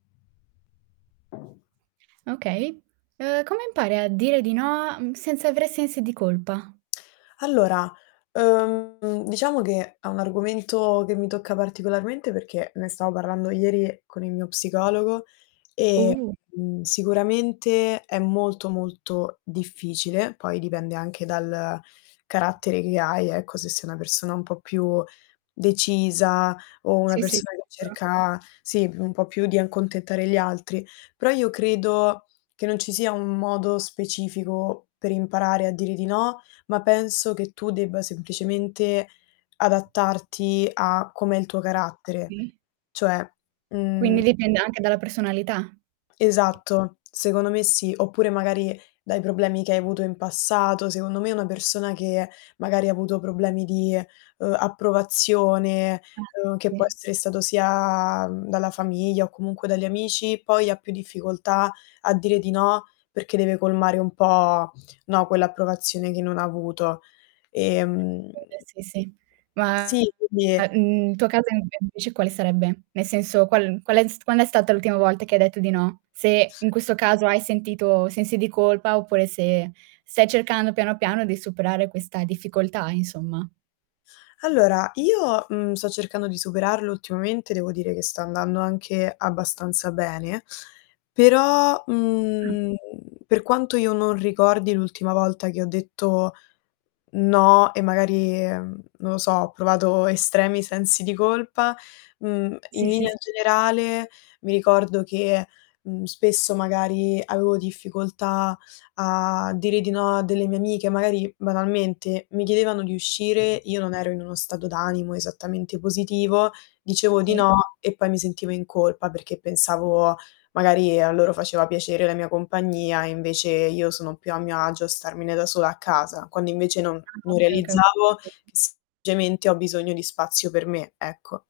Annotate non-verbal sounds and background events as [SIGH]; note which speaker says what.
Speaker 1: Okay, ehm, come impari a dire di no, mhmm, senza aver sensi di colpa?
Speaker 2: Allora, ehm, diciamo che, è un argomento che mi tocca particolarmente perché, ne stavo parlando ieri con il mio psicologo e,
Speaker 1: Uh!
Speaker 2: uhm, sicuramente è molto, molto difficile poi dipende anche dal carattere che hai ecco, se sei una persona un po' più decisa o una
Speaker 1: Sì sì,
Speaker 2: persona che
Speaker 1: sicura
Speaker 2: cerca, sì, un po' più di accontentare gli altri; però io credo che non ci sia un modo specifico per imparare a dire di no, ma penso che tu debba semplicemente adattarti a com'è il tuo carattere.
Speaker 1: Sì.
Speaker 2: Cioè,
Speaker 1: Quindi
Speaker 2: mhmm
Speaker 1: dipende anche dalla personalità.
Speaker 2: Esatto, secondo me sì, oppure magari dai problemi che hai avuto in passato, secondo me una persona che magari avuto problemi di, ehm, approvazione,
Speaker 1: Eh,
Speaker 2: ehm, che può
Speaker 1: sì.
Speaker 2: essere stato sia, mhmm, dalla famiglia o comunque dagli amici, poi ha più difficoltà a dire di no, perché deve colmare un po', no, quell'approvazione che non avuto,
Speaker 1: [UNINTELLIGIBLE]
Speaker 2: ehm
Speaker 1: Sì sì. Ma
Speaker 2: sì, quindi
Speaker 1: mhmm, il tuo caso invece quale sarebbe? Nel senso qual qual è quando è stata l'ultima volta che hai detto di no? Se in questo caso hai sentito sensi di colpa oppure se stai cercando piano piano di superare questa difficoltà insomma.
Speaker 2: Allora io, ehm, sto cercando di superarlo ultimamente, devo dire che sta andando anche abbastanza bene, però,
Speaker 1: Mh.
Speaker 2: mhmm, per quanto io non ricordi l'ultima volta che ho detto no, e magari, mhmm, non lo so, ho provato estremi sensi di colpa, uhm, in
Speaker 1: Sì, sì,
Speaker 2: linea
Speaker 1: s
Speaker 2: generale mi ricordo che, uhm, spesso magari avevo difficoltà a dire di no a delle mie amiche, magari banalmente mi chiedevano di uscire, io non ero in uno stato d'animo esattamente positivo, dicevo di
Speaker 1: Sì.
Speaker 2: no e poi mi sentivo in colpa, perché pensavo magari a loro faceva piacere la mia compagnia, e invece io sono più a mio agio a starmene da sola a casa. Quando invece non
Speaker 1: Ah,
Speaker 2: non
Speaker 1: ok, ok,.
Speaker 2: realizzavo
Speaker 1: [UNINTELLIGIBLE]
Speaker 2: che semplicemente ho bisogno di spazio per me, ecco.